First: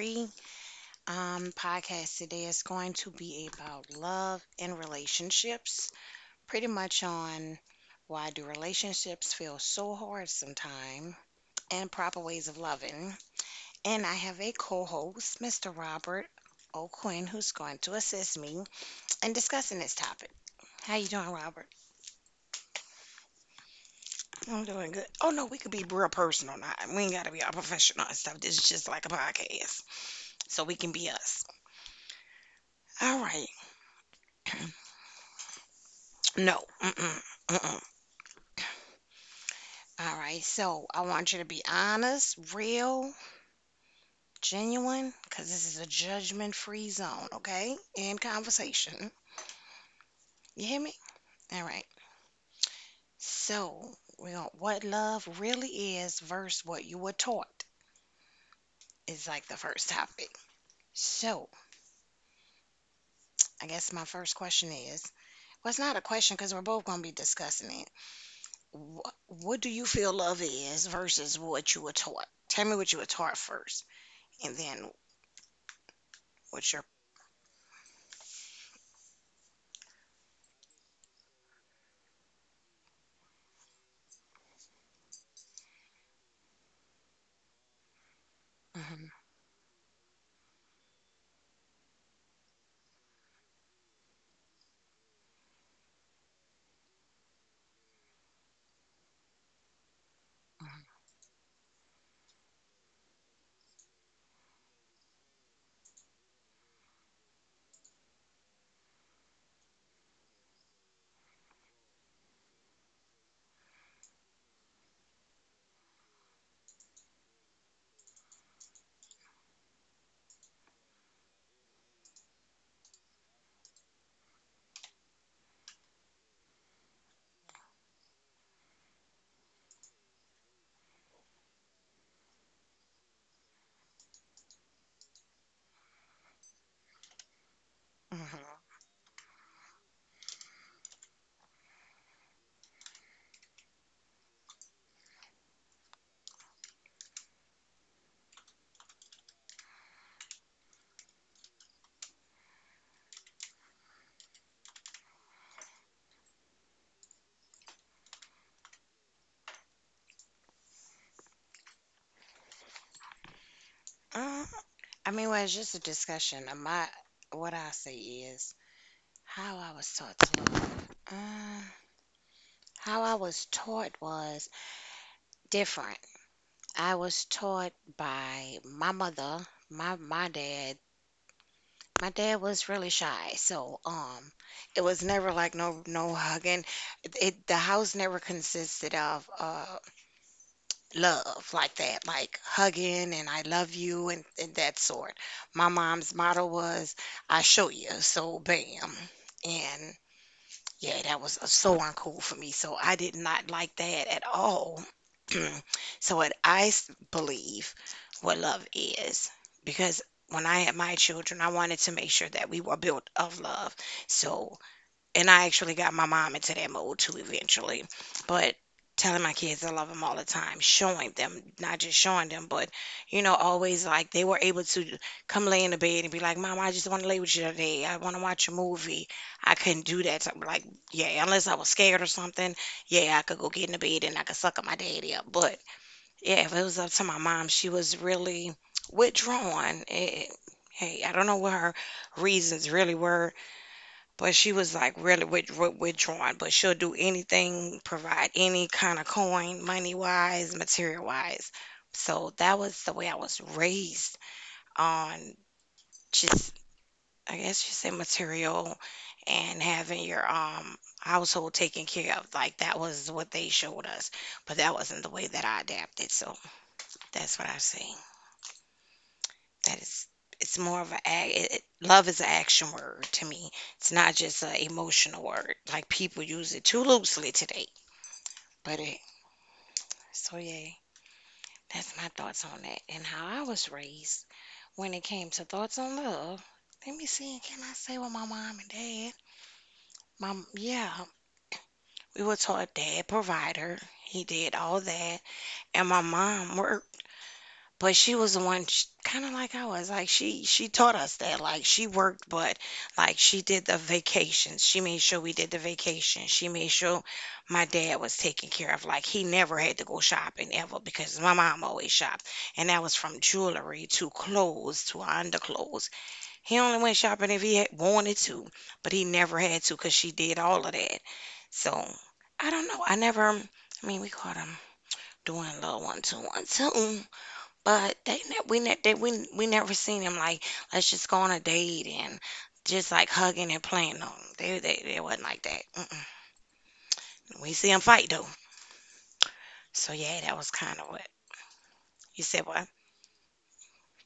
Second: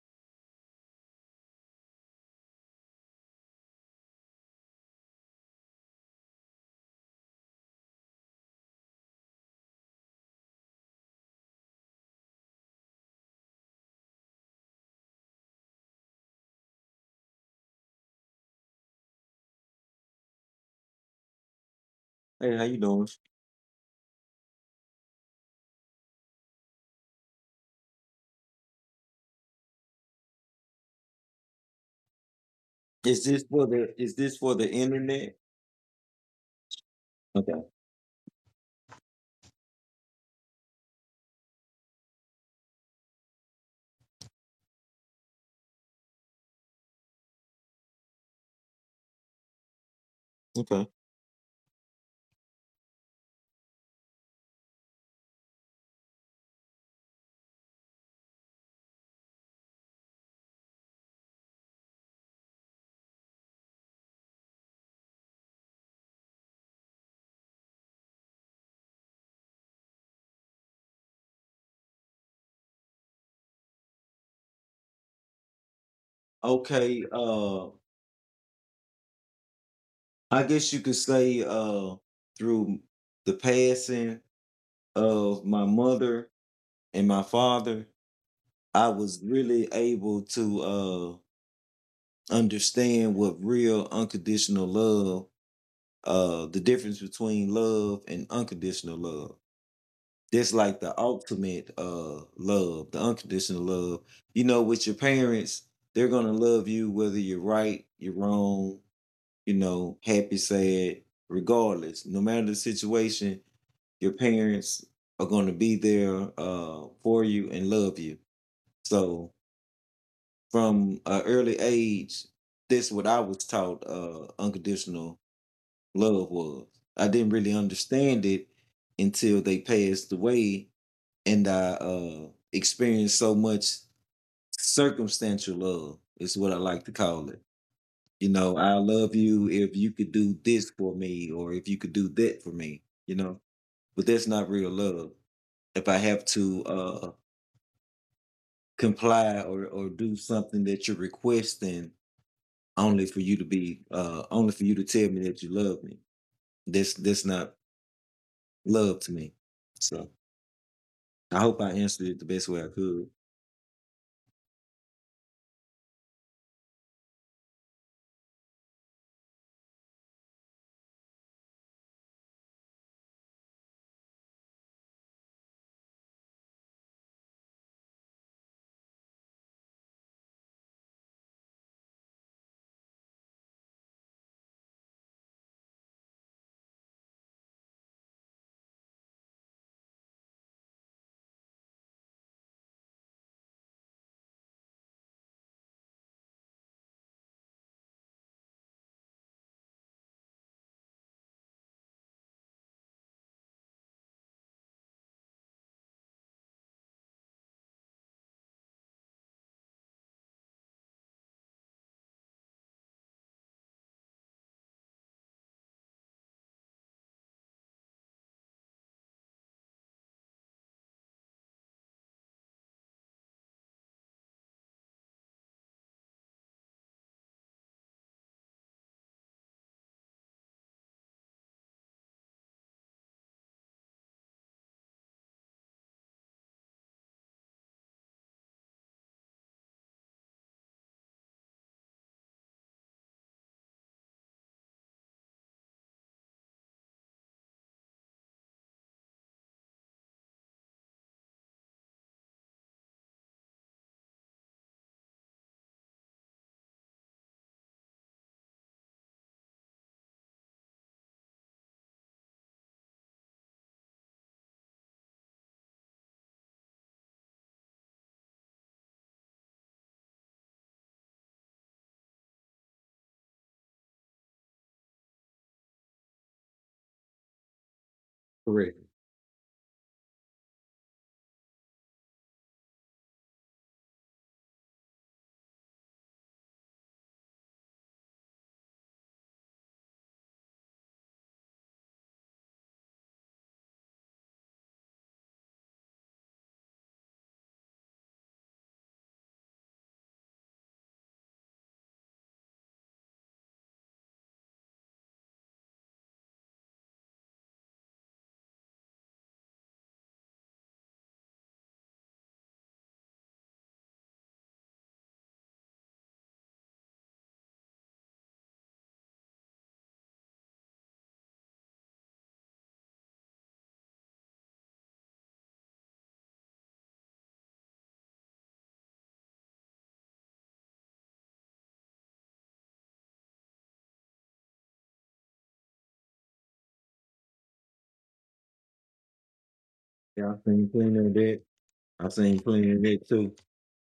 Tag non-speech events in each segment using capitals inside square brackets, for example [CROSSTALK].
Pre. Podcast today is going to be about love and relationships, pretty much on why do relationships feel so hard sometimes and proper ways of loving. And I have a co-host, Mr. Robert O'Quinn, who's going to assist me in discussing this topic. How you doing, Robert? Hey, how you doing? I'm doing good. Oh no, we could be real personal now. We ain't gotta be all professional and stuff. This is just like a podcast, so we can be us. All Is this right. for the is this for the internet? No, mm-mm, Okay. mm-mm. All right, so I want you to be honest, real, genuine, because this is a judgment-free zone, okay? In conversation. You hear Okay. me? All right. So, we're gonna, what love really is versus what you were taught is like the first topic. So, I guess my first question is, well, it's not a question because we're both gonna be discussing it. What do you feel love is versus what you were taught? Tell me what you were taught first, and then what your. Okay. I guess you could say through the passing of my mother and my father, I Mm-hmm. was really able to understand what real unconditional love, the difference between love and unconditional love. That's like the ultimate love, the unconditional love. You know, with your parents, they're gonna love you whether you're right, you're wrong, you know, happy, sad, regardless. No matter the situation, your parents are gonna be there for you and love you. So from an early age, that's what I was taught unconditional love was. I didn't really understand it until they passed away and I experienced so much circumstantial love. Is what I like to call it. You Mhm. know, I love you if you could do this for me, or if you could do that for me. You know, but that's not real love. If I have to comply or do something that you're requesting only for you to be only for you to tell me that you love me, that's not love to me. So I hope I answered it the best way I could. Uh, I mean, well, it's just a discussion. My, what I say is how I was taught to love. How I was taught was different. I was taught by my mother, my dad. My dad was really shy, so it was never like no hugging. It the house never consisted of love like that, like hugging and I love you and that sort. My mom's motto was, I show you, so bam. And yeah, that was so uncool for me. So I did not like that at all. [CLEARS THROAT] Believe what love is, because when I had my children, I wanted to make sure that we were built of love. So and I actually got my mom into that mode too eventually. But telling my kids I love them all the time, showing them, not just showing them, but you know, always like they were able to come lay in the bed and be like, Mom, I just want to lay with you today. I want to watch a movie. I couldn't do that. So, like, yeah, unless I was scared or something, yeah, I could go get in the bed and I could suck up my daddy up. But yeah, if it was up to my mom, she was really withdrawn. It, hey, I don't know what her reasons really were. But she was like really withdrawn, but she'll do anything, provide any kind of coin, money wise, material wise. So that was the way I was raised on just, I guess you say material and having your household taken care of. Like that was what they showed us, but that wasn't the way that I adapted. So that's what I say. That is it's more of a ac it it love is an action word to me. It's not just an emotional word, like people use it too loosely today. But Correct. it so yeah, that's my thoughts on that and how I was raised when it came to thoughts on love. Let me see, can I say what my mom and dad? Mom, yeah, we were taught dad provider. He did all that, and my mom worked. But she was the one kinda like I was, like, she taught us that, like, she worked, but, like, she did the vacations, she made sure we did the vacation. She made sure my dad was taken care of, like, he never had to go shopping ever because my mom always shopped, and that was from jewelry to clothes to underclothes. He only went shopping if he had wanted to, but he never had to because she did all of that. So, I don't know, I never I mean, we caught him doing little one-two-one-two. But they ne we ne they we never seen him like, "Let's just go on a date and just, like, hugging and playing." No, they it wasn't like that. Mm-mm. We see 'em fight, though. So, yeah, that Yeah, I was think kinda what cleaner than that. I you said seen what? plenty of that too.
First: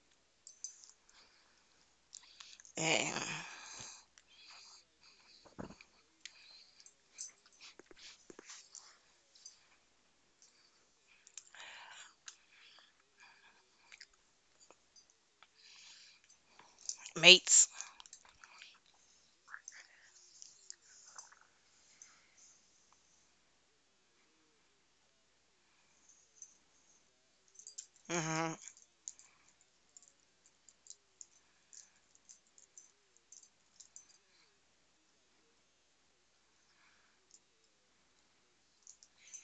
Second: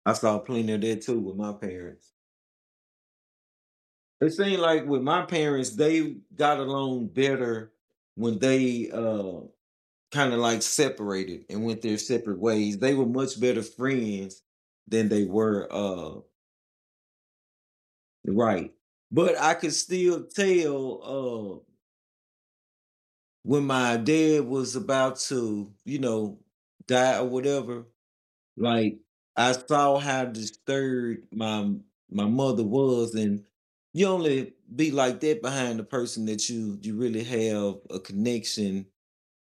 I saw plenty of that too with my parents. Yeah, It seemed like with my parents, they got along better when they kind of like separated and went their separate ways. They were much better friends than they were mates. right. But I could still tell when my dad was about to, you know, die or whatever. Mhm. Like I saw how disturbed my mother was, and you only be like that behind the person that you really have a connection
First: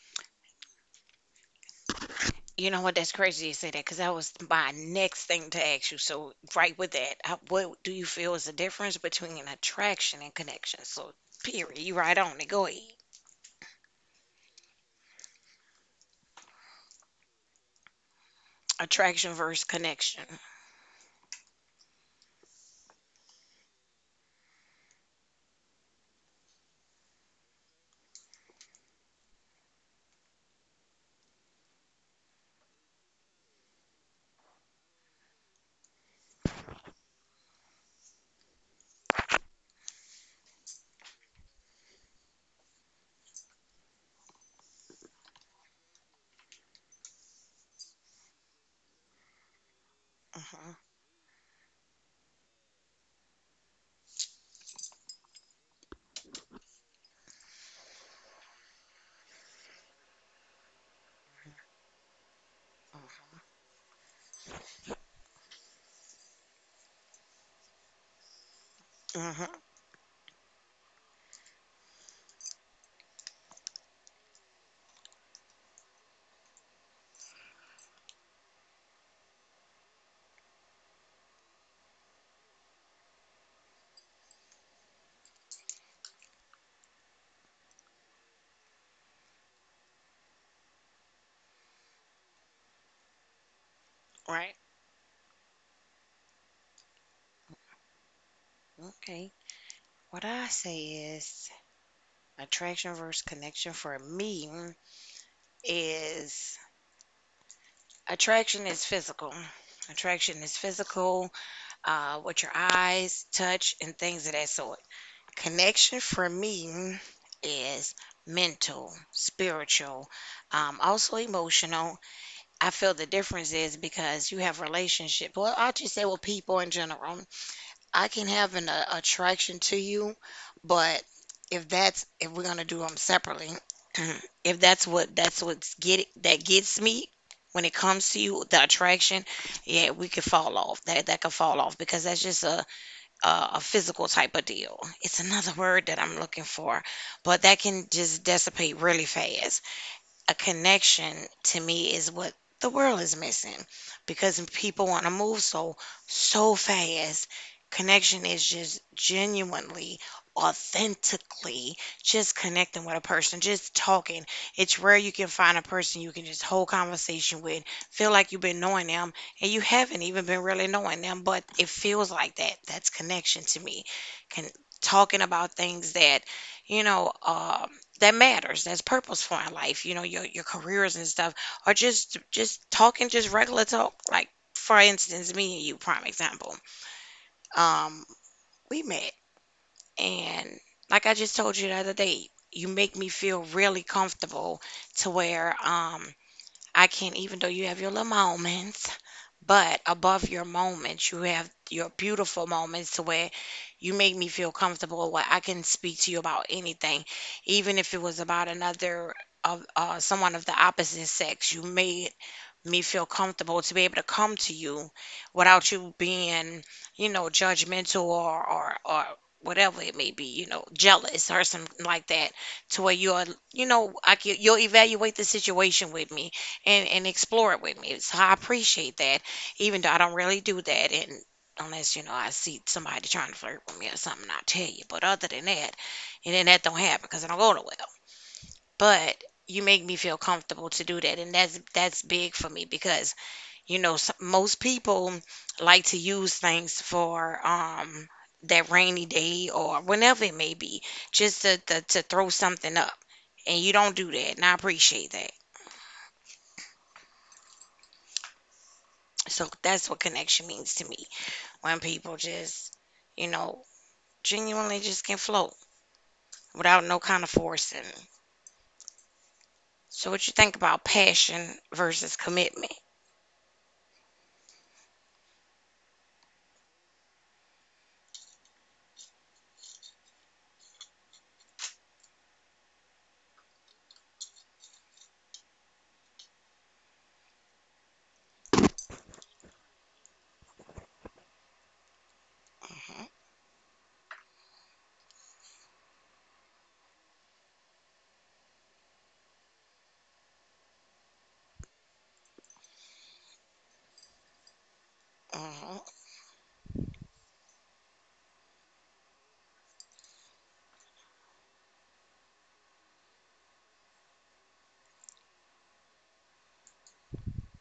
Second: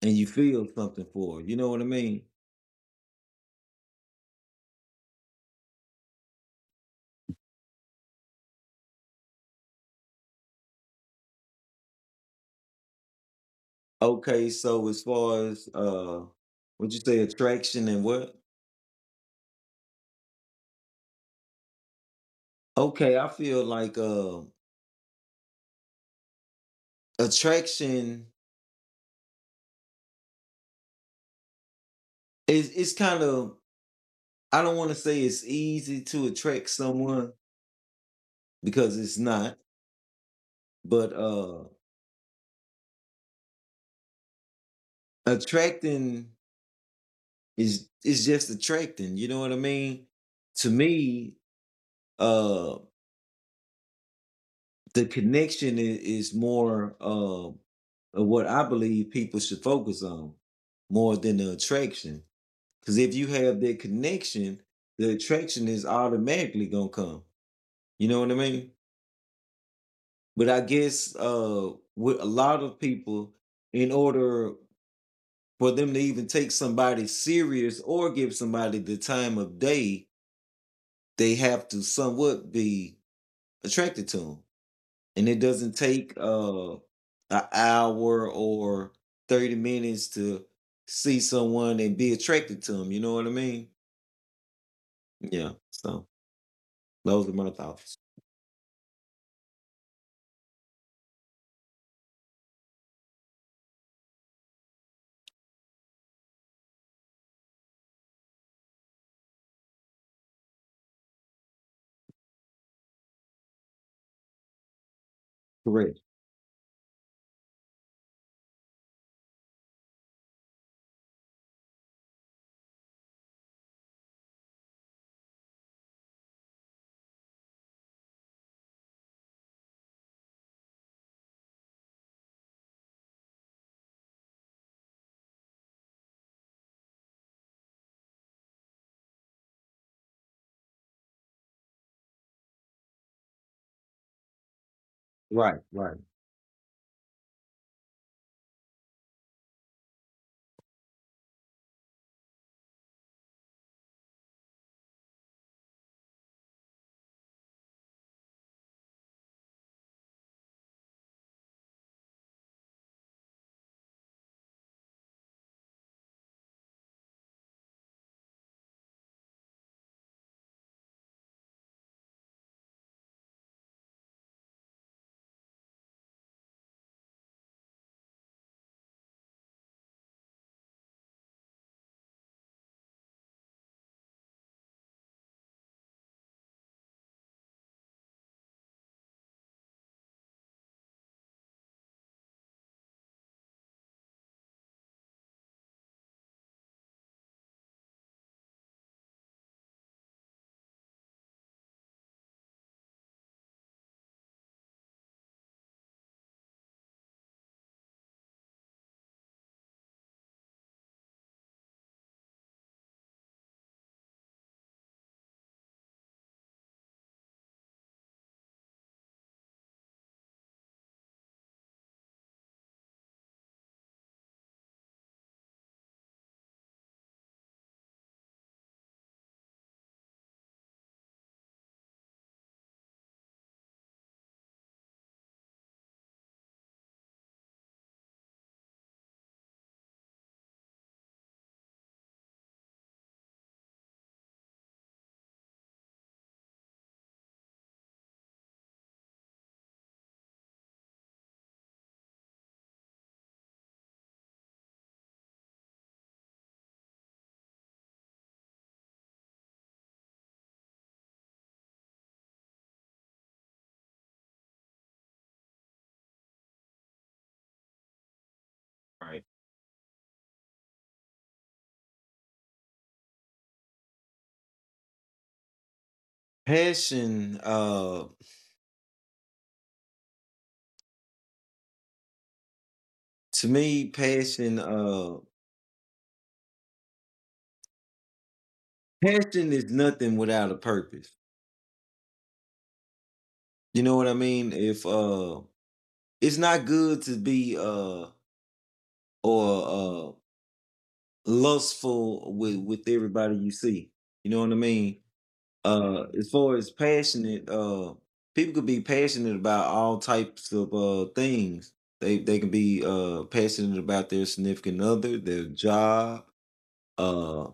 and you feel something for. You know what I mean? You know what? That's crazy you say that because that was my next thing to ask you. So, right with that, how what do you feel is the difference between an attraction and connection? So, period. You right on it. Go ahead. Okay, so as far as what you say attraction and what? Attraction versus connection. Okay, I feel like attraction is, it's kind of, I don't want to say it's easy to attract someone because it's not, but attracting is, it's just attracting. You know what I mean? To Mhm. me, uh, the connection is more of what I believe people should focus on more than the attraction. Because if you have that connection, the attraction is automatically gonna come. You know what I mean? Mhm. But I guess with a lot of people, in order for them to even take somebody serious or give somebody the time of day, they have to somewhat be attracted to them. And it doesn't take an hour or 30 minutes to see someone and be attracted to them. You know what I mean? Right. Yeah. So those are my thoughts. Okay. What I say is attraction versus connection for me is attraction is physical. Attraction is physical, with your eyes, touch, and things of that sort. Correct. Connection for me is mental, spiritual, also emotional. I feel the difference is because you have relationship. Well, I'll just say with people in general. I can have an attraction to you, but if that's if we're gonna do them separately, [CLEARS THROAT] if that's what that gets me when it comes to you, the attraction, yeah, we could fall off. That could fall off because that's just a physical type of deal. It's another Right, word right. that I'm looking for, but that can just dissipate really fast. A connection to me is what the world is missing because people want to move so fast. Connection is just genuinely, authentically just connecting with a person, just talking. It's rare you can find a person you can just hold conversation with, feel like you've been knowing them and you haven't even been really knowing them, but it feels like that. That's connection to me. Can talking about things that you know uh that matters, that's purposeful in life, you know, your careers and stuff, or just talking, just regular talk, like for instance me and you, prime example. um we met and like I just told you the other day, you make me feel really comfortable to where I can, even though you have your little moments, but above your moments, you have your beautiful moments to where you make me feel comfortable where I can speak to you about anything, even if it was about another of someone of the opposite sex. You made me feel comfortable to be able to come to you without you being, you know, judgmental or whatever it may be, you know, jealous or something like that, to where you're, you know, I can, you'll evaluate the situation with me and explore it with me. So I appreciate that, even though I don't really do that and. Unless you know I see somebody trying to flirt with me or something, I'll tell you. But other than that, and then that don't happen because I don't go nowhere. But you make me feel comfortable to do that, and that's big for me because you know, s most people like to use things for that rainy day or whenever it may be, just to throw something up. And you don't do that, and I appreciate that. So that's what connection means to me. When people just, you know, genuinely just can float without no kind of forcing. Right. So what you think about passion versus commitment? Passion, to me, passion, passion is nothing without a purpose. You know what I mean? If it's not good to be or lustful with everybody you see. You know what I mean? Hmm. As far as passionate, people could be passionate about all types of things. They can be passionate about their significant other, their job, uh,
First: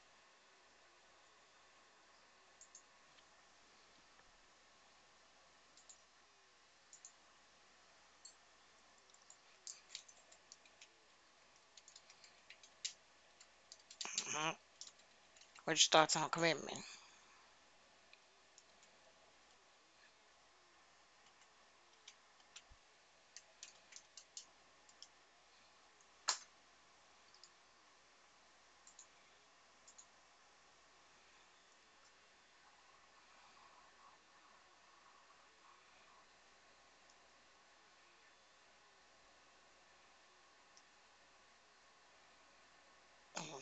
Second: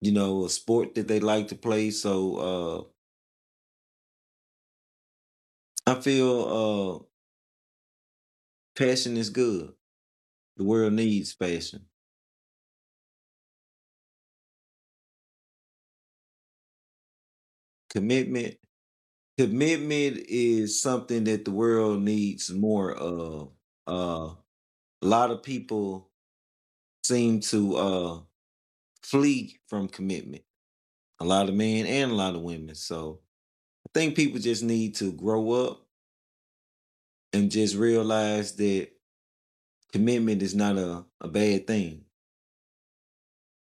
you know, a sport that they like to play. So I feel passion is good. The world needs passion. Hmm. What's your thoughts on commitment? Commitment, commitment is something that the world needs more of. Uh, a lot of people seem to flee from commitment, a lot of men and a lot of women. So I think people just need to grow up and just realize that commitment is not a bad thing.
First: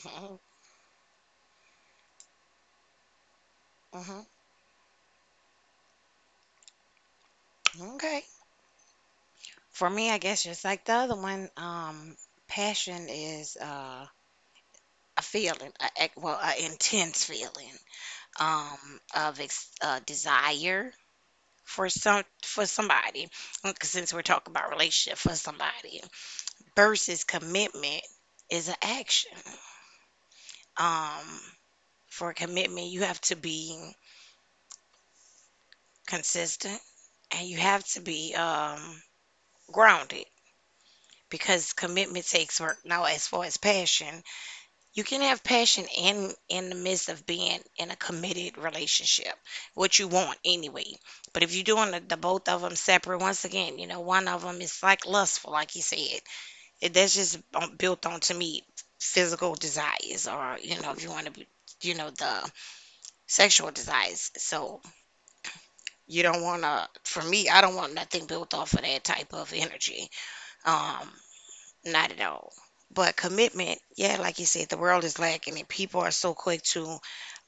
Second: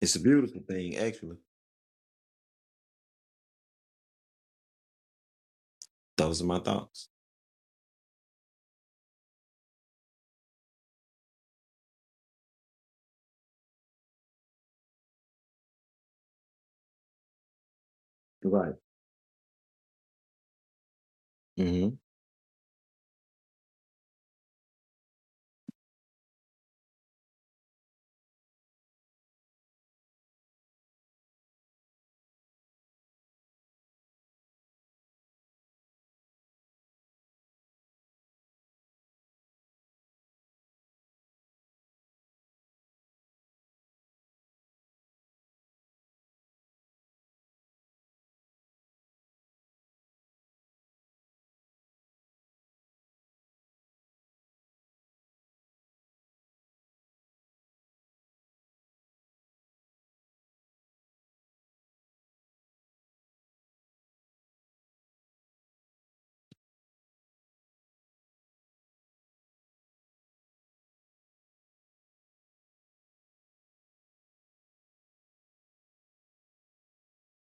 It's a beautiful thing, actually. Hmm. Those are my thoughts. Okay. For me, I guess just like the other one, passion is a feeling, well, an intense feeling Right. um, of desire for Hmm. Somebody. 'Cause since we're talking about relationship for somebody, versus commitment is an action. Um, for commitment, you have to be consistent and you have to be grounded because commitment takes work. Now, as far as passion. You can have passion in the midst of being in a committed relationship, what you want anyway. But if you're doing the both of them separate, once again, you know, one of them is like lustful, like you said. It, that's just built on to me physical desires, or you know, if you want to be, you know, the sexual desires. So you don't want to. For me, I don't want nothing built off of that type of energy. Um, not at all. But commitment, yeah, like you said, the world is lacking and people are so quick to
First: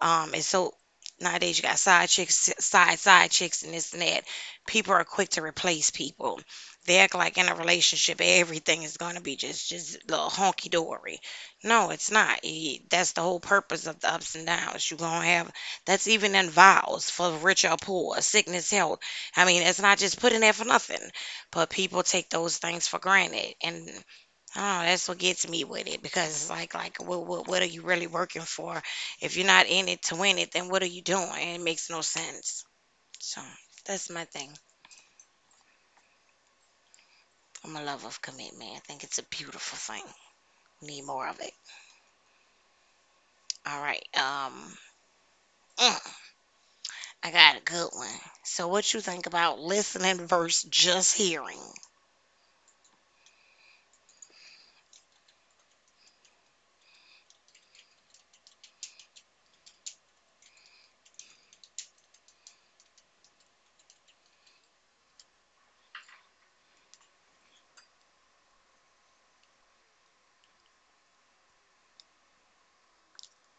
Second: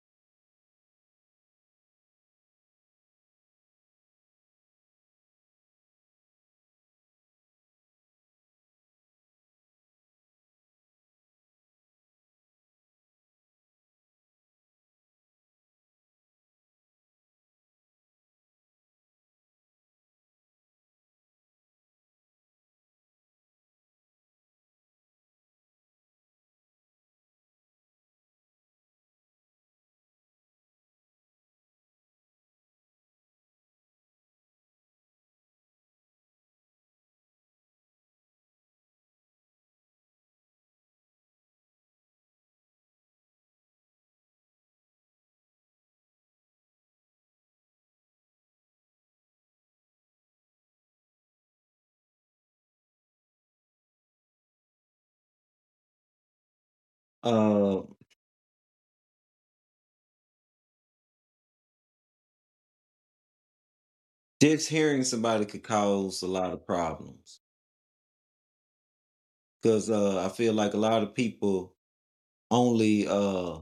and so nowadays you got side chicks side chicks and this and that. People are quick to replace people. They act like in a relationship everything is gonna be just little honky dory. No, it's not. Y- That's the whole purpose of the ups and downs. You're gonna have that's even in vows for rich or poor, sickness, health. I mean, it's not just putting there for nothing. But people take those things for granted and Oh, that's what gets me with it because it's like what are you really working for? If you're not in it to win it, then what are you doing? It makes no sense. So that's my thing. I'm a lover of commitment. I think it's a beautiful thing. Need more of it. All right. Mm, I got a good one. So what you think about listening versus just hearing? Uh, just hearing somebody could cause a lot of problems because I feel like a lot of people only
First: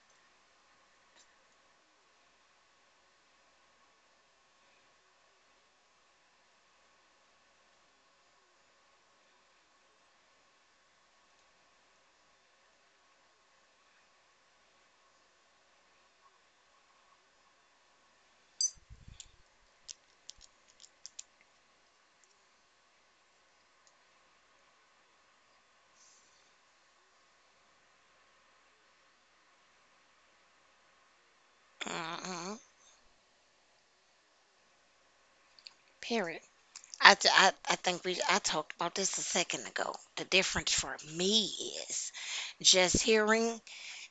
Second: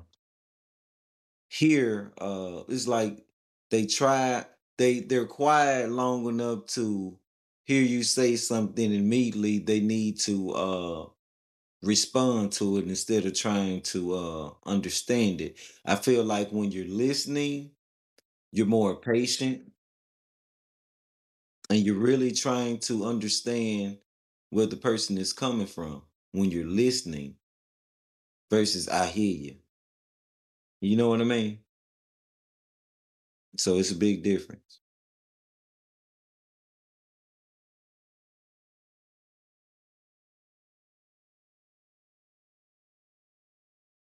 here it's like they try they they're quiet long enough to hear you say something, immediately they need to respond to it instead of trying to understand it. I feel like when you're listening, you're more patient and you're really trying to understand where the person is coming from when you're listening versus I hear you. You know what I mean? Mm-hmm. So it's a big difference. Period. I think we I talked about this a second ago. The difference for me is just hearing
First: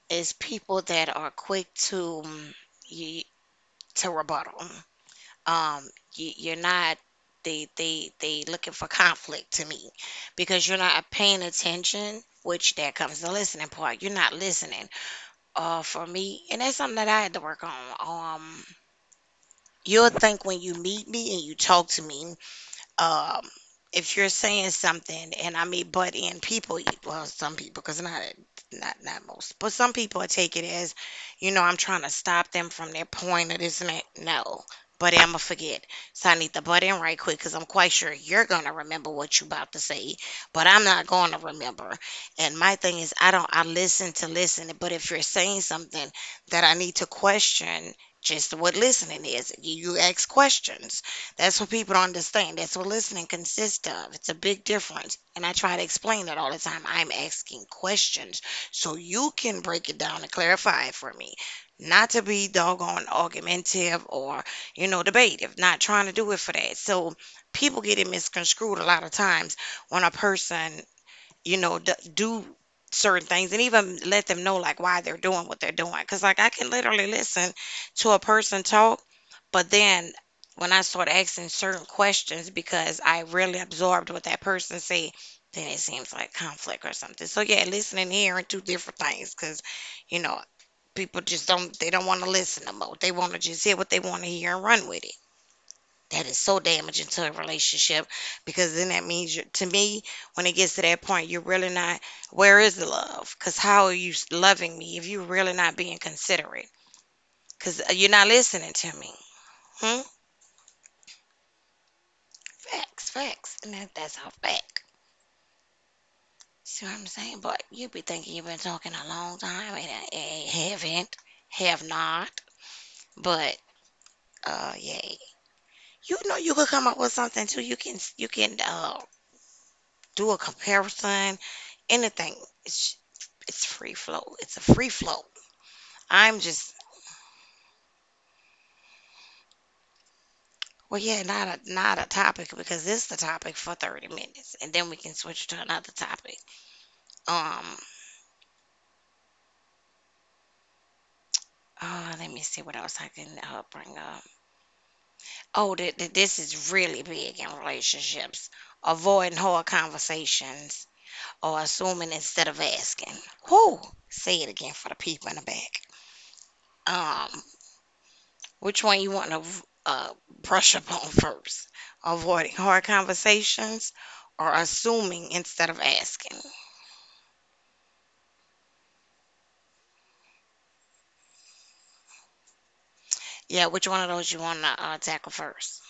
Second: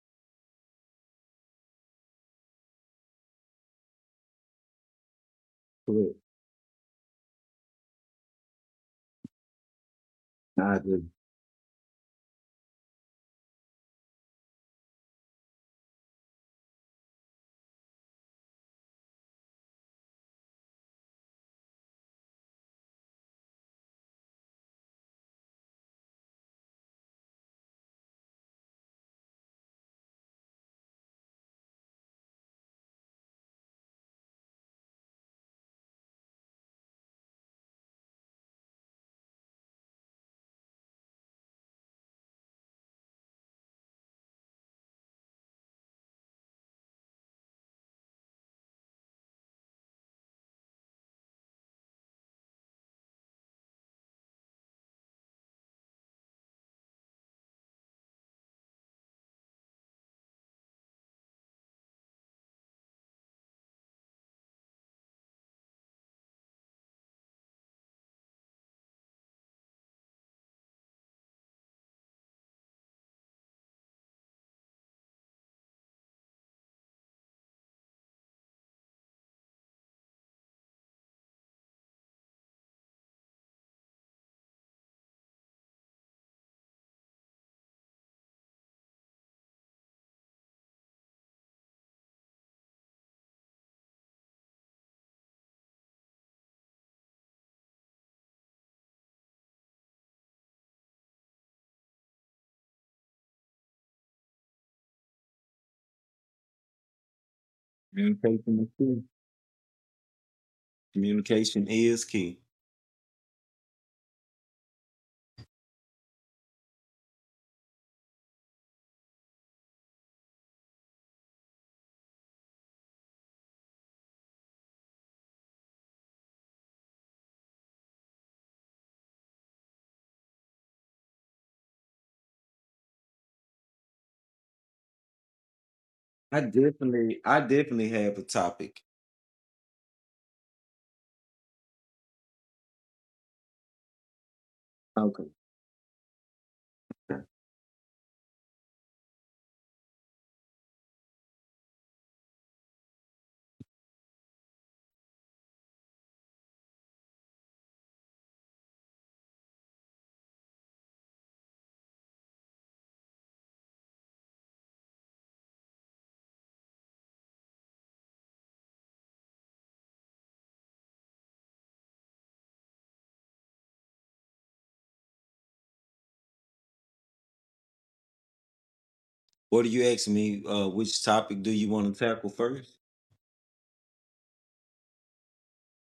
is people that are quick to you, to rebuttal. Um, Correct. you're not they looking for conflict to me I because you're agree. not paying attention. Which there comes the listening part. You're not listening. For me, and that's something that I had to work on. You'll think when you meet me and you talk to me um, if you're saying something and I mean butt in people, well, some people, because not most, but some people will take it as, I'm trying to stop them from their point of this and that. No, but I'ma forget, so I need to butt in right quick because I'm quite sure you're gonna remember what you' about to say, but I'm not gonna remember. And my thing is, I don't I listen to listen, but if you're saying something that I need to question. Just what listening is. You ask questions. That's what people don't understand. That's what listening consists of. It's a big difference. And I try to explain that all the time. I'm asking questions so you can break it down and clarify it for me. Not to be doggone argumentative or, debative, not trying to do it for that. So people get it misconstrued a lot of times when a person do certain things and even let them know like why they're doing what they're doing. Cause like I can literally listen to a person talk, but then when I start asking certain questions because I really absorbed what that person said, then it seems like conflict or something. So yeah, listening and hearing two different things. Cause you know people just don't they don't want to listen no more. They want to just hear what they want to hear and run with it. That is so damaging to a relationship because then that means you to me, when it gets to that point, you're really not, where is the love? Because how are you loving me if you're really not being considerate? Because you're not Communication is listening key. to me. Hmm? Communication is key. Facts, facts. And that's all fact. See what I'm saying? But you be thinking you've been talking a long time and I haven't, have not. But, yay. You know you could come up with something too. You can, do a comparison, anything. It's free flow. It's a free flow. I I'm just. definitely, I definitely have a topic. Well, yeah, not a topic because this is the topic for 30 minutes, and then we can Okay. switch to another topic. Um, Let me see what else I can bring up. Oh, this is really big in relationships. Avoiding hard conversations or assuming instead of asking. Who? Say it again for the people in the back. Um. Which one you want to uh, brush up on first? Avoiding hard conversations or assuming instead of asking? What do you ask me? Which topic do you want to tackle first? Yeah, which one of those you want to tackle first?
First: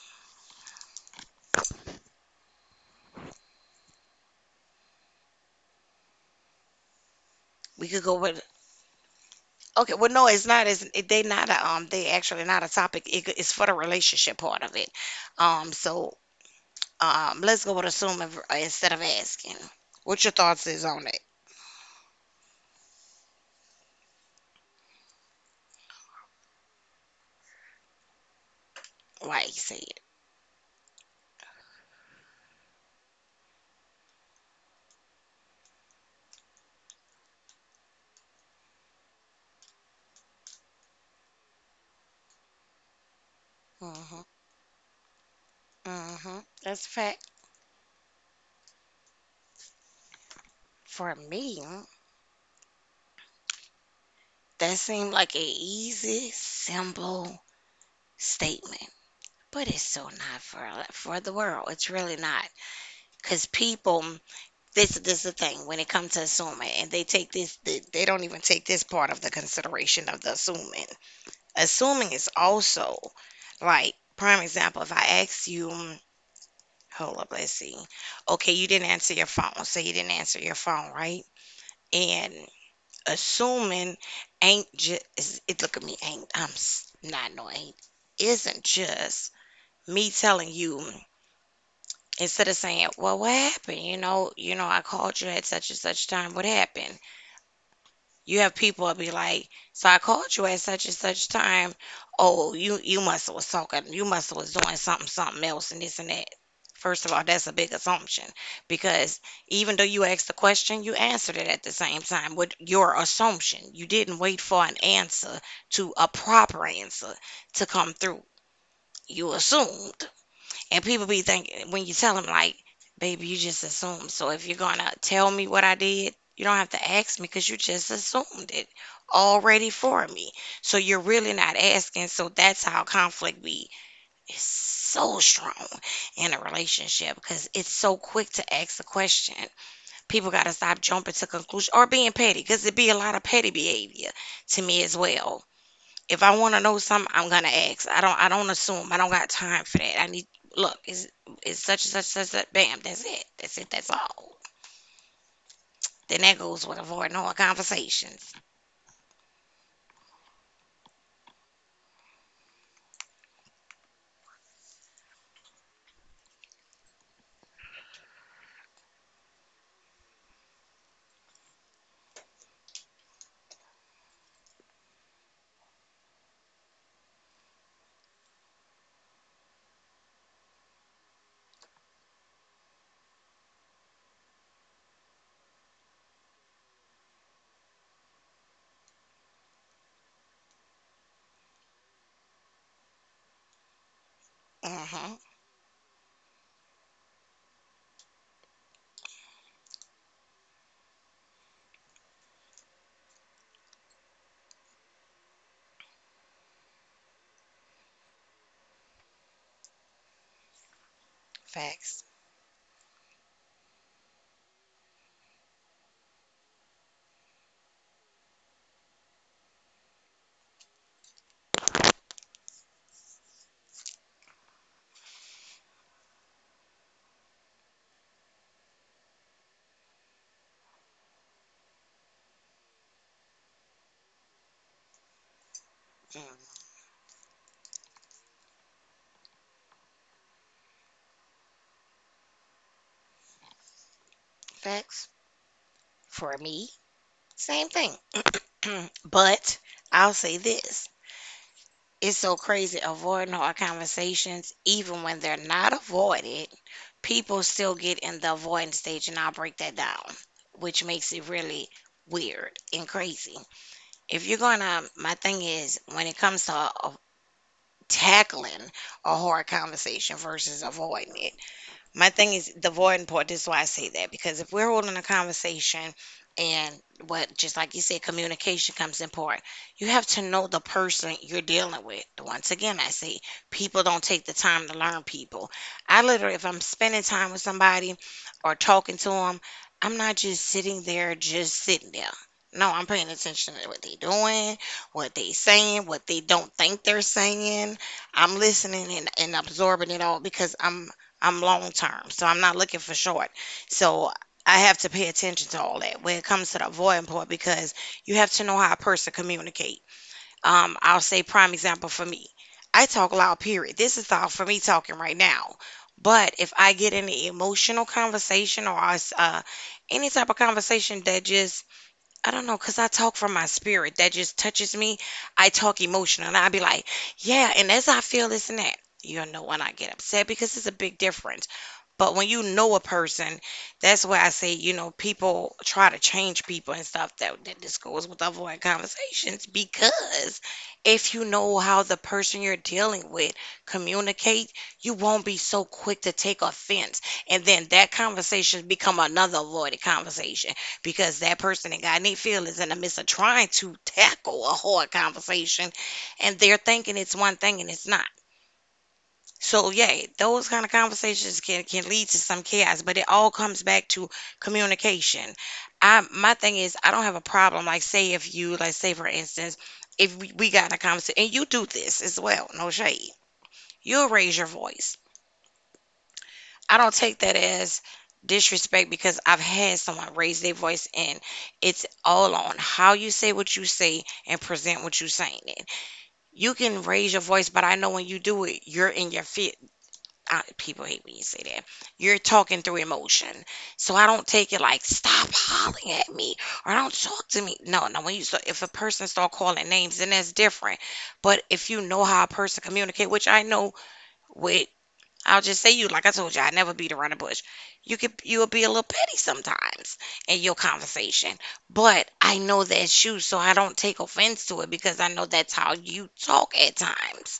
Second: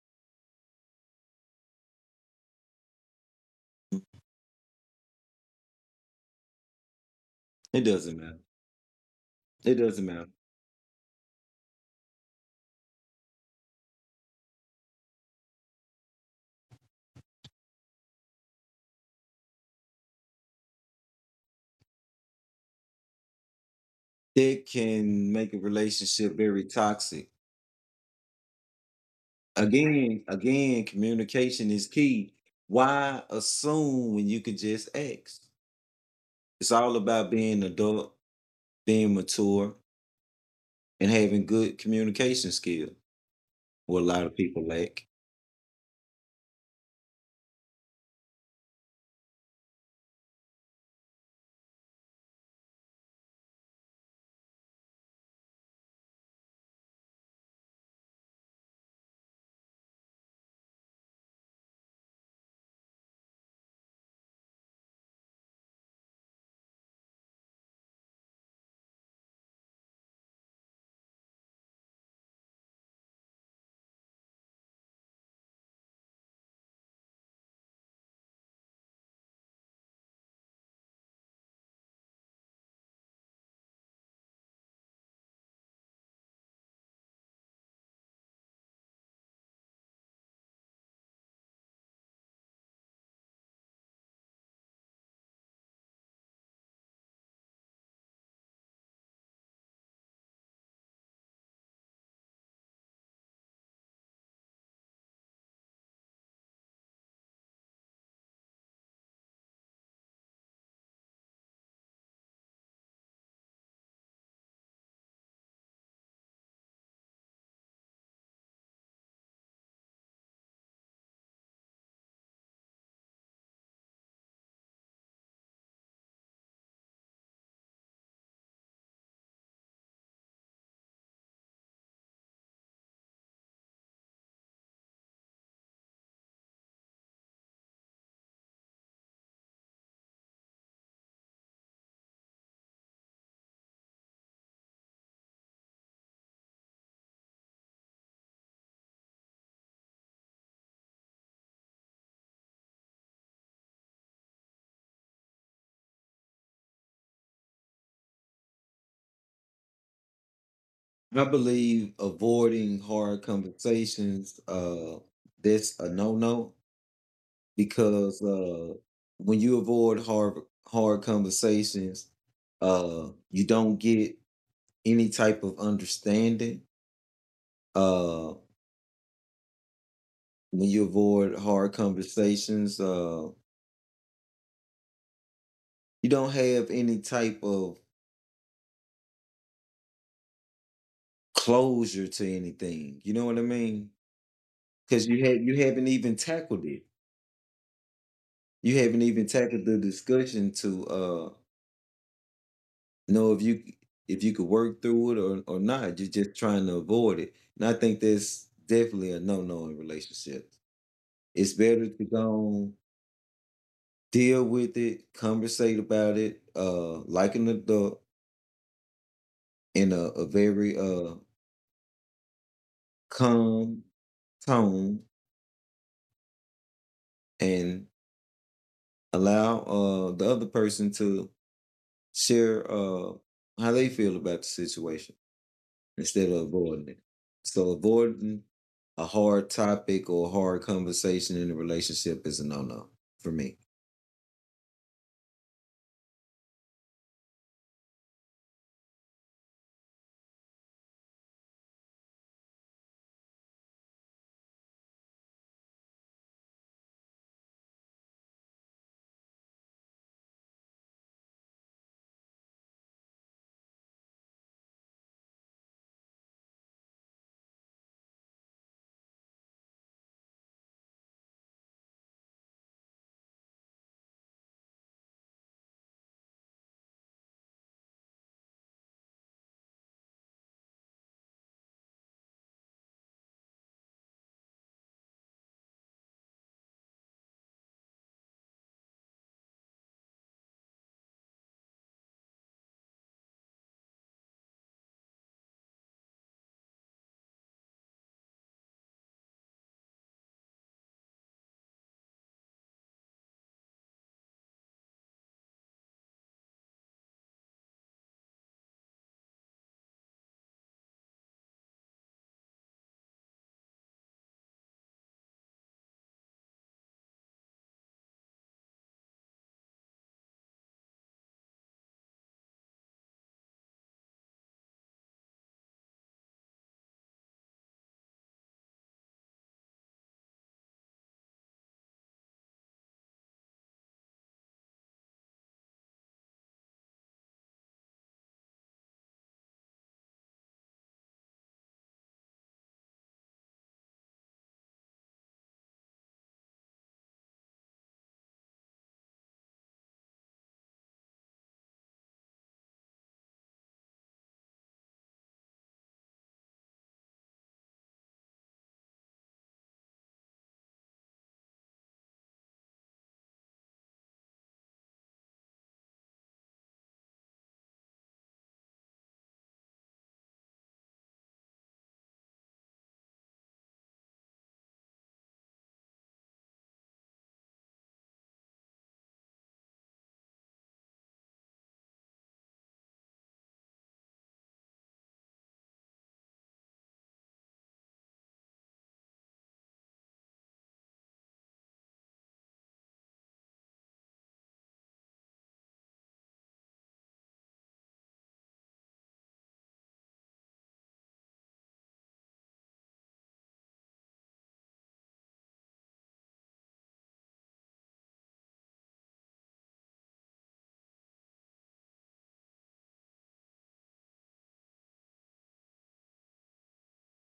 It We could go doesn't matter. with It okay. doesn't Well, matter. no, it's not. It's, they not a They actually not a topic. It's for the relationship part of it. So Let's go with assuming instead of asking. What your thoughts is on it? It can make a relationship very toxic. Why he said. Again, again, communication is key. Why assume when you could just ask? It's all about being adult, being mature, and having good communication skill. What a Mhm. lot of people lack. Mhm. That's a fact for me. That seemed like an easy, simple statement, but it's so not for the world. It's really not because people. This is the thing when it comes to assuming, and they take this. They don't even take this part of the consideration of the assuming. Assuming is also like prime example. If I ask you, hold up, let's see. Okay, you didn't answer your phone. So you didn't answer your phone, right? And assuming ain't just it. Look at me, ain't not, no ain't isn't just me telling you, instead of saying, well, what happened? I called you at such and such time, what happened? You have people that be like, so I called you at such and such time. Oh, you must have was talking. You must have was doing something else and this and that. First of all, that's a big assumption because even though you asked the question, you answered it at the same time with your assumption. You didn't wait for an answer to a proper answer to come through. You assumed. And people be thinking when you tell them like, "Baby, you just assumed." So if you're gonna tell me what I did, you don't have to ask me because you just assumed it already for me. So you're really not asking. So that's how conflict be is so strong in a relationship because it's so quick to ask a question. People gotta stop jumping to conclusion or being petty because it be a lot of petty behavior to me as well if I want to know something, I'm gonna ask. I don't assume. I don't got time for that. I need look, it's such and such such such bam, that's it. That's it, that's all. Then that goes with avoiding all conversations. I believe avoiding hard conversations, that's a no-no because when you avoid hard conversations, you don't get any type of understanding. Uh, when you avoid hard conversations, you don't have any type of closure to anything. You know what I mean? Because Mm-hmm. you haven't even tackled it. You haven't even tackled the discussion to know if you, if you could work through it or not. You're just trying to avoid it. And I think that's definitely a no no in relationships. It's better Facts. to go deal with it, conversate about it, like an adult in a very calm tone and allow the other person to share how they feel about the situation, Mm, instead of avoiding it. So avoiding a hard topic or a hard conversation in a relationship is a no-no for me. Facts. For me, same thing. [CLEARS THROAT] But I'll say this. It's so crazy avoiding hard conversations, even when they're not avoided, people still get in the avoidance stage, and I'll break that down, which makes it really weird and crazy. If you're gonna My thing is when it comes to tackling a hard conversation versus avoiding it. My thing is the voiding part. This is why I say that because if we're holding a conversation and what, just like you said, communication comes important. You have to know the person you're dealing with. Once again, I say people don't take the time to learn people. I literally, if I'm spending time with somebody or talking to them, I'm not just sitting there, just sitting there. No, I'm paying attention to what they're doing, what they saying, what they don't think they're saying. I'm listening and absorbing it all because I'm long term, so I'm not looking for short. So I have to pay attention to all that when it comes to the avoiding part because you have to know how a person communicate. I'll say prime example for me. I talk loud, period. This is all for me talking right now. But if I get in an emotional conversation or any type of conversation that just I don't know, cause I talk from my spirit. That just touches me. I talk emotional, and I be like, "Yeah," and as I feel this and that, when I get upset because it's a big difference. But when you know a person, that's why I say, people try to change people and stuff. That, that this goes with avoid conversations because if you know how the person you're dealing with communicate, you won't be so quick to take offense, and then that conversation become another avoided conversation because that person that got any feelings in the midst of trying to tackle a hard conversation and they're thinking it's one thing and it's not. So yeah, those kind of conversations can lead to some chaos, but it all comes back to communication. I my thing is I don't have a problem like say if you like say for instance if we got in a conversation and you do this as well, no shade. You'll raise your voice. I don't take that as disrespect because I've had someone raise their voice and it's all on how you say what you say and present what you saying it. You can raise your voice, but I know when you do it, you're in your fit. People hate when you say that. You're talking through emotion. So I don't take it like stop hollering at me or don't talk to me. No, no, when you so if a person start calling names, then that's different. But if you know how a person communicate, which I know with I'll just say you, like I told you, I never beat around the bush. You'll be a little petty sometimes in your conversation, but I know that's you, so I don't take offense to it because I know that's how you talk at times.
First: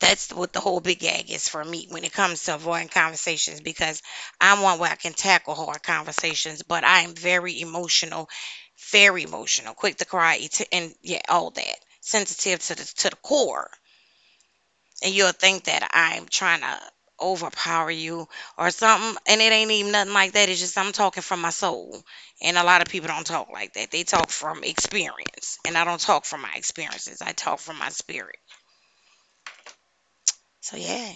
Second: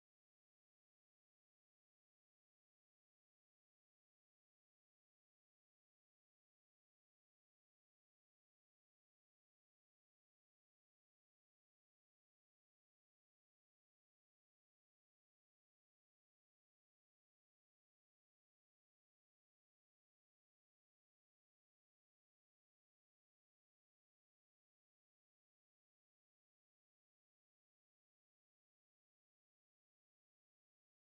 That's what the whole big gag is for me when it comes to avoiding conversations because I'm one where I can tackle hard conversations, but I am very emotional, quick to cry, and yeah, all that, sensitive to the core and you'll think that I'm trying to overpower you or something. And it ain't even nothing like that. It's just I'm talking from my soul. And a lot of people don't talk like that. They talk from experience. And I don't talk from my experiences, I talk from my spirit. So, yeah,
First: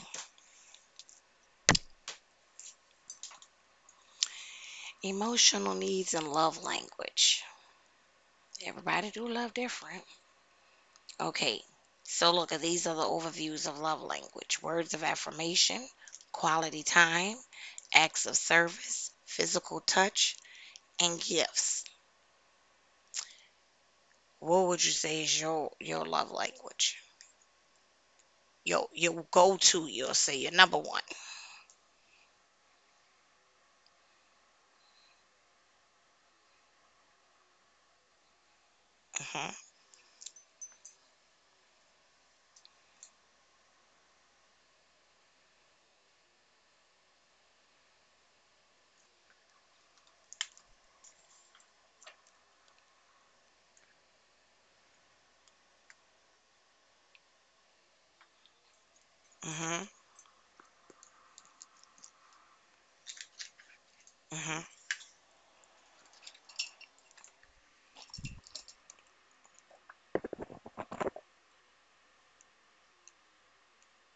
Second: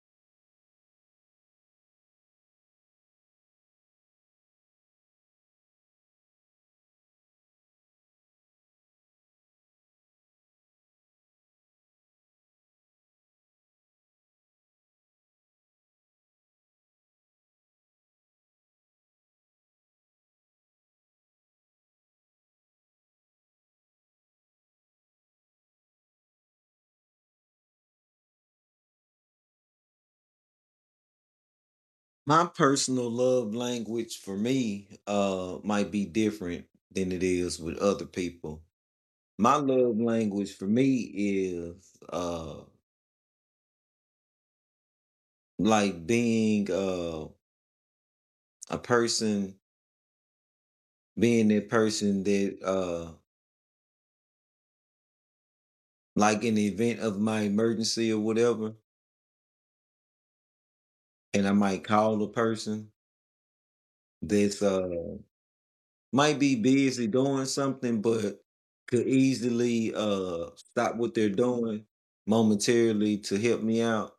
emotional needs and love language. Everybody do love different. Okay, so look at these are the overviews of love language, words of affirmation, quality time, acts of service, physical touch, and gifts. What would you say is your love language? Your go to, you'll say your number one. My personal love language for me might be different than it is with other people. Mhm. My love language for me is uh like being a person being that person that like in the event of my emergency or whatever, Mhm. and I might call a person that's Mhm. Might be busy doing something, but could easily stop what they're doing momentarily to help me out.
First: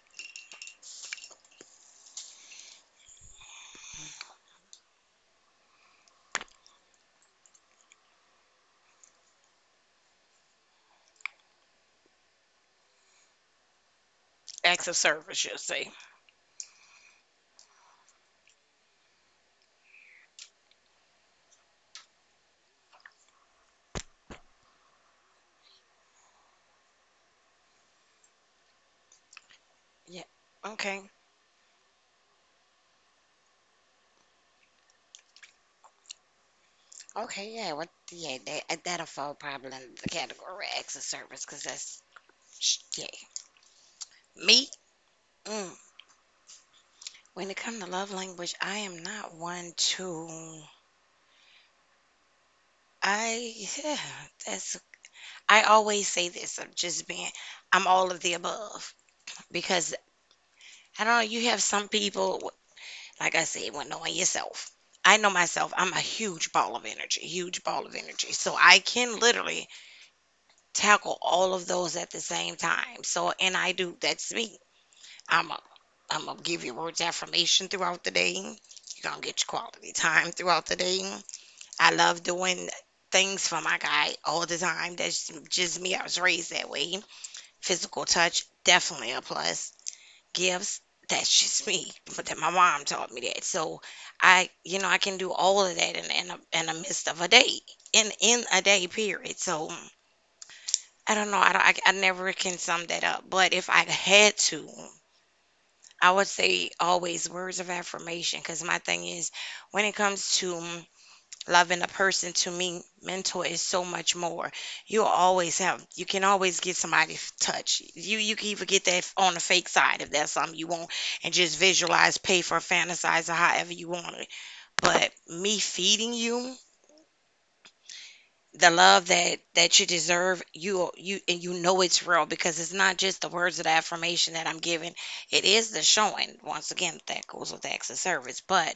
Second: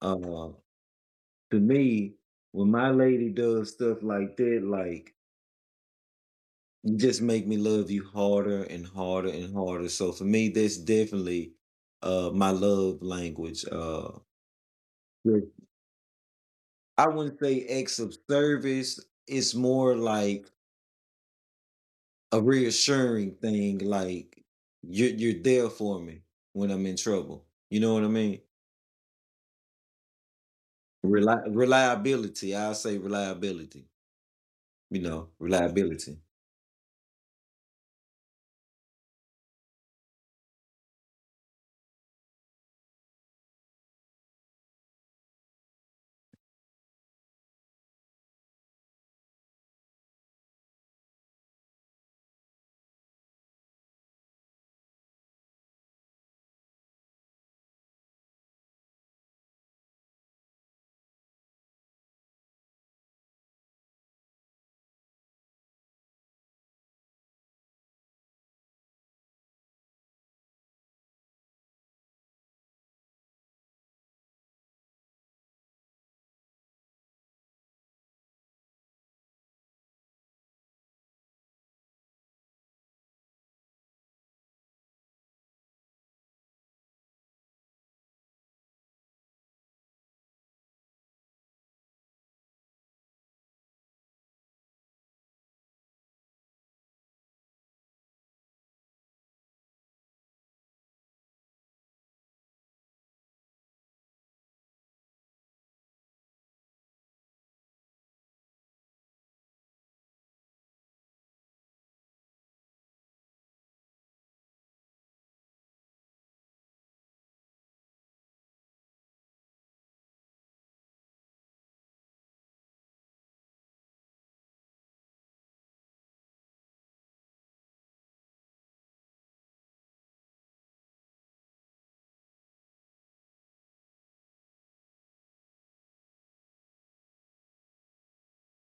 Uh, to me, when my lady does stuff like that, like, you just make me love you harder and harder and harder. So for me, that's definitely my love language. Acts of service, Yes. you'll say. I wouldn't say acts of service. It's more like a reassuring thing, like you're there for me when I'm in trouble. You know what I mean? Yeah. Okay. Reliability. I'll say reliability. You know, reliability. Okay. Yeah. What? Yeah. That that'll fall probably under the category of acts of service because that's yeah. Me. Mm. When it comes to love language, I am not one to. I Yeah, that's I always say this. I'm just being. I'm all of the above because I don't know. You have some people. Like I said, well, knowing yourself. I know myself, I'm a huge ball of energy, huge ball of energy. So I can literally tackle all of those at the same time. So, and I do, that's me. I'm a, I'm gonna give you words of affirmation throughout the day. You're gonna get your quality time throughout the day. I love doing things for my guy all the time. That's just me. I was raised that way. Physical touch, definitely a plus, gifts. That's just me. But that my mom taught me that. So I can do all of that in in the midst of a day, in a day period. So I don't know. I don't. I never can sum that up. But if I had to, I would say always words of affirmation. Because my thing is, when it comes to loving a person to me, mentor is so much more. You always have, you can always get somebody's touch. You can even get that on the fake side if that's something you want, and just visualize, pay for, fantasize, or however you want it. But me feeding you the love that you deserve, you and you know it's real because it's not just the words of the affirmation that I'm giving. It is the showing. Once again, that goes with acts of service, but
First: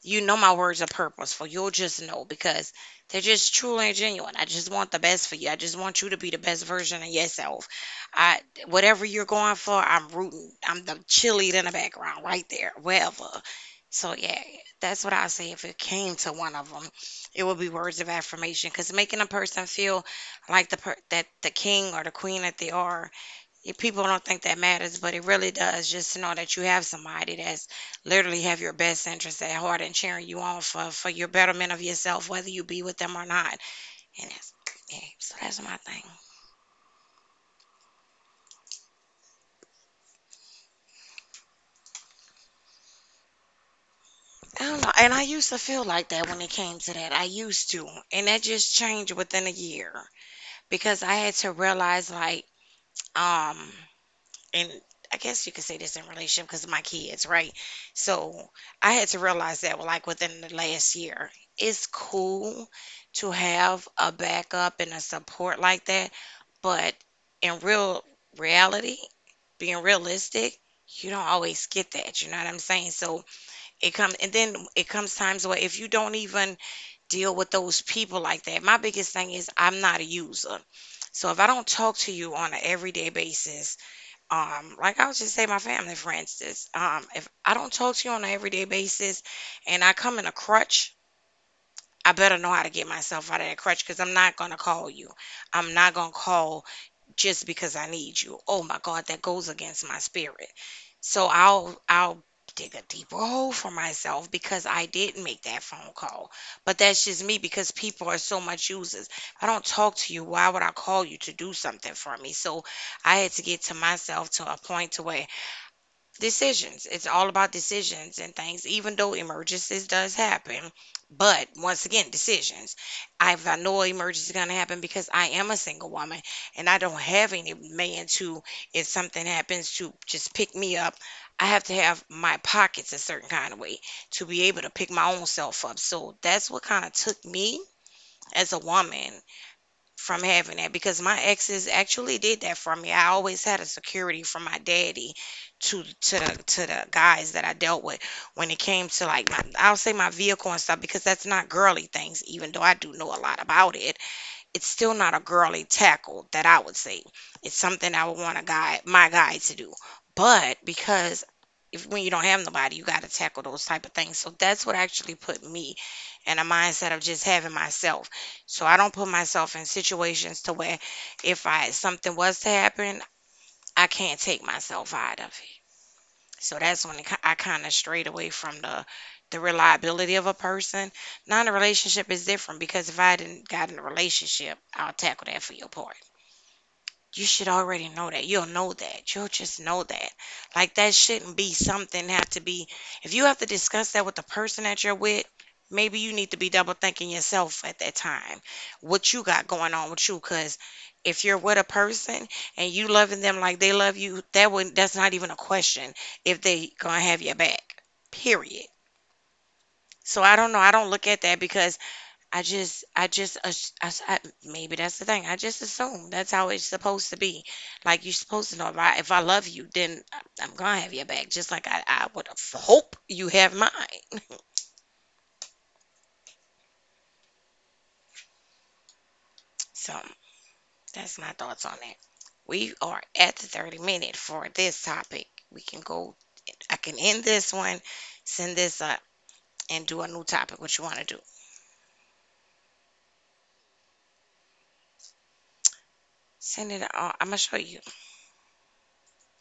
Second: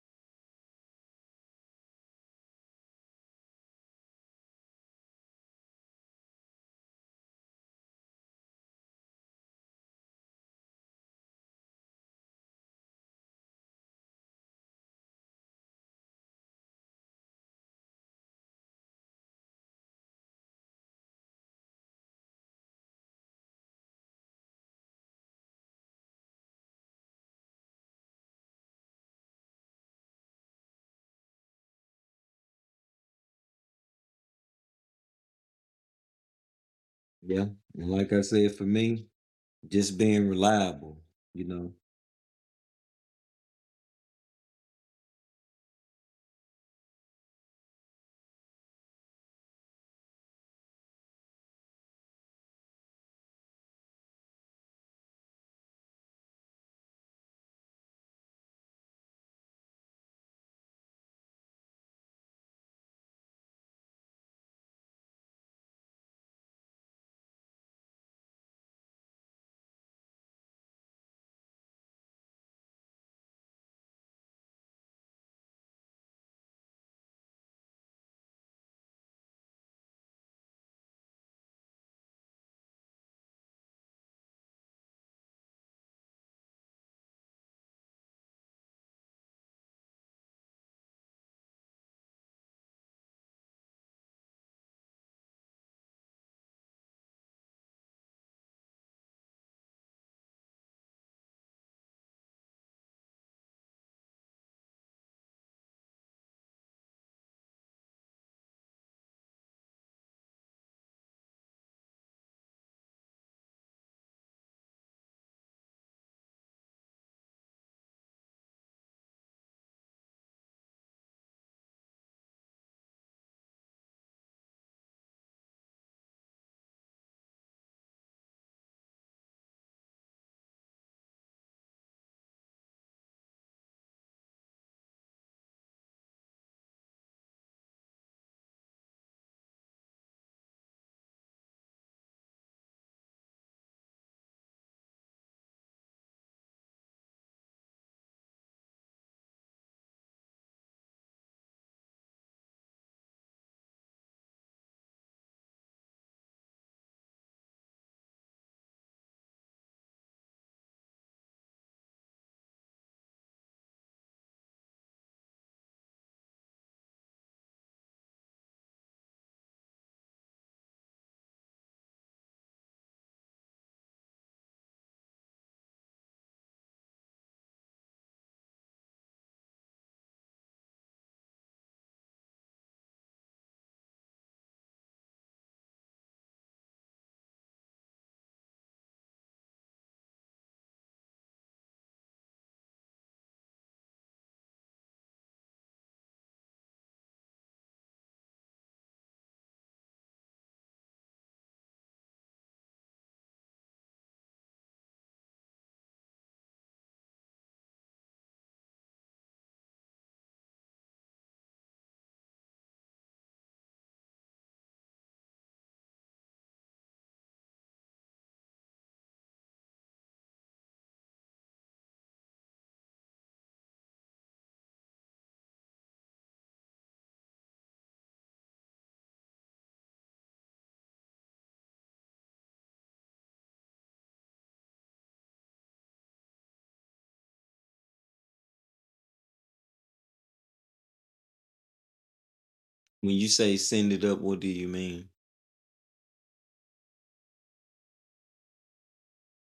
you know my words are purposeful. You'll just know because they're just truly and genuine. I just want the best for you. I just want you to be the best version of yourself. I Whatever you're going for, I'm rooting. I'm the cheerleader in the background right there, wherever. So yeah, that's what I say. If it came to one of them, it would be words of affirmation because making a person feel like the that the king or the queen that they are, people don't think that matters, but it really does. Just to know that you have somebody that's literally have your best interest at heart and cheering you on for your betterment of yourself, whether you be with them or not. And that's yeah, so that's my thing. Yeah. And like I said, for me, just being reliable, you know. I don't know, and I used to feel like that when it came to that. I used to, and that just changed within a year because I had to realize, like, um and I guess you could say this in relationship because of my kids, right? So I had to realize that, well, like within the last year, it's cool to have a backup and a support like that, but in reality, being realistic, you don't always get that. You know what I'm saying? So it comes, and then it comes times where if you don't even deal with those people like that, my biggest thing is I'm not a user. So if I don't talk to you on an everyday basis, like I was just say, my family, for instance, if I don't talk to you on an everyday basis and I come in a crutch, I better know how to get myself out of that crutch because I'm not going to call you. I'm not going to call just because I need you. Oh my God, that goes against my spirit. So I'll dig a deeper hole for myself because I did make that phone call. But that's just me because people are so much users. If I don't talk to you, why would I call you to do something for me? So I had to get to myself to a point to where decisions. It's all about decisions and things, even though emergencies does happen. But once again, decisions. If I know an emergency is gonna happen because I am a single woman and I don't have any man to, if something happens, to just pick me up. I have to have my pockets a certain kind of way to be able to pick my own self up. So that's what kind of took me as a woman from having that because my exes actually did that for me. I always had a security from my daddy to the guys that I dealt with when it came to like my, I'll say my vehicle and stuff because that's not girly things, even though I do know a lot about it, it's still not a girly tackle that I would say. It's something I would want a guy, my guy, to do. But because if when you don't have nobody, you got to tackle those type of things. So that's what actually put me in a mindset of just having myself. So I don't put myself in situations to where if I something was to happen, I can't take myself out of it. So that's when I kind of strayed away from the reliability of a person. Now in a relationship is different because if I didn't got in a relationship, I'll tackle that for your partner. You should already know that. You'll know that. You'll just know that. Like that shouldn't be something have to be. If you have to discuss that with the person that you're with, maybe you need to be double thinking yourself at that time. What you got going on with you, cuz if you're with a person and you loving them like they love you, that's not even a question if they going to have your back. Period. So I don't know. I don't look at that because I just, maybe that's the thing. I just assume that's how it's supposed to be. Like you're supposed to know if if I love you, then I'm gonna have your back, just like I would hope you have mine. So that's my thoughts on that. We are at the 30 minute for this topic. We can go, I can end this one, send this up, and do a new topic. What you want to do? When you say send it up, what do you mean? Send it. I'm gonna show you.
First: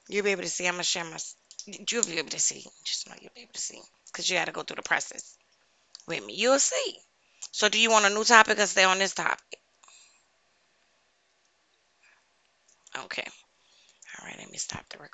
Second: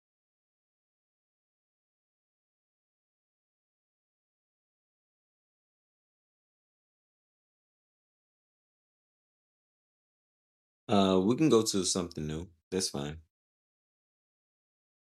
You'll be able to see. I'm gonna share my. You'll be able to see. Just know you'll be able to see because you got to go through the process. With me. You'll see. So, do you want a new topic or stay on this topic? We can go to something new. That's fine. Okay. All right. Let me stop the recording.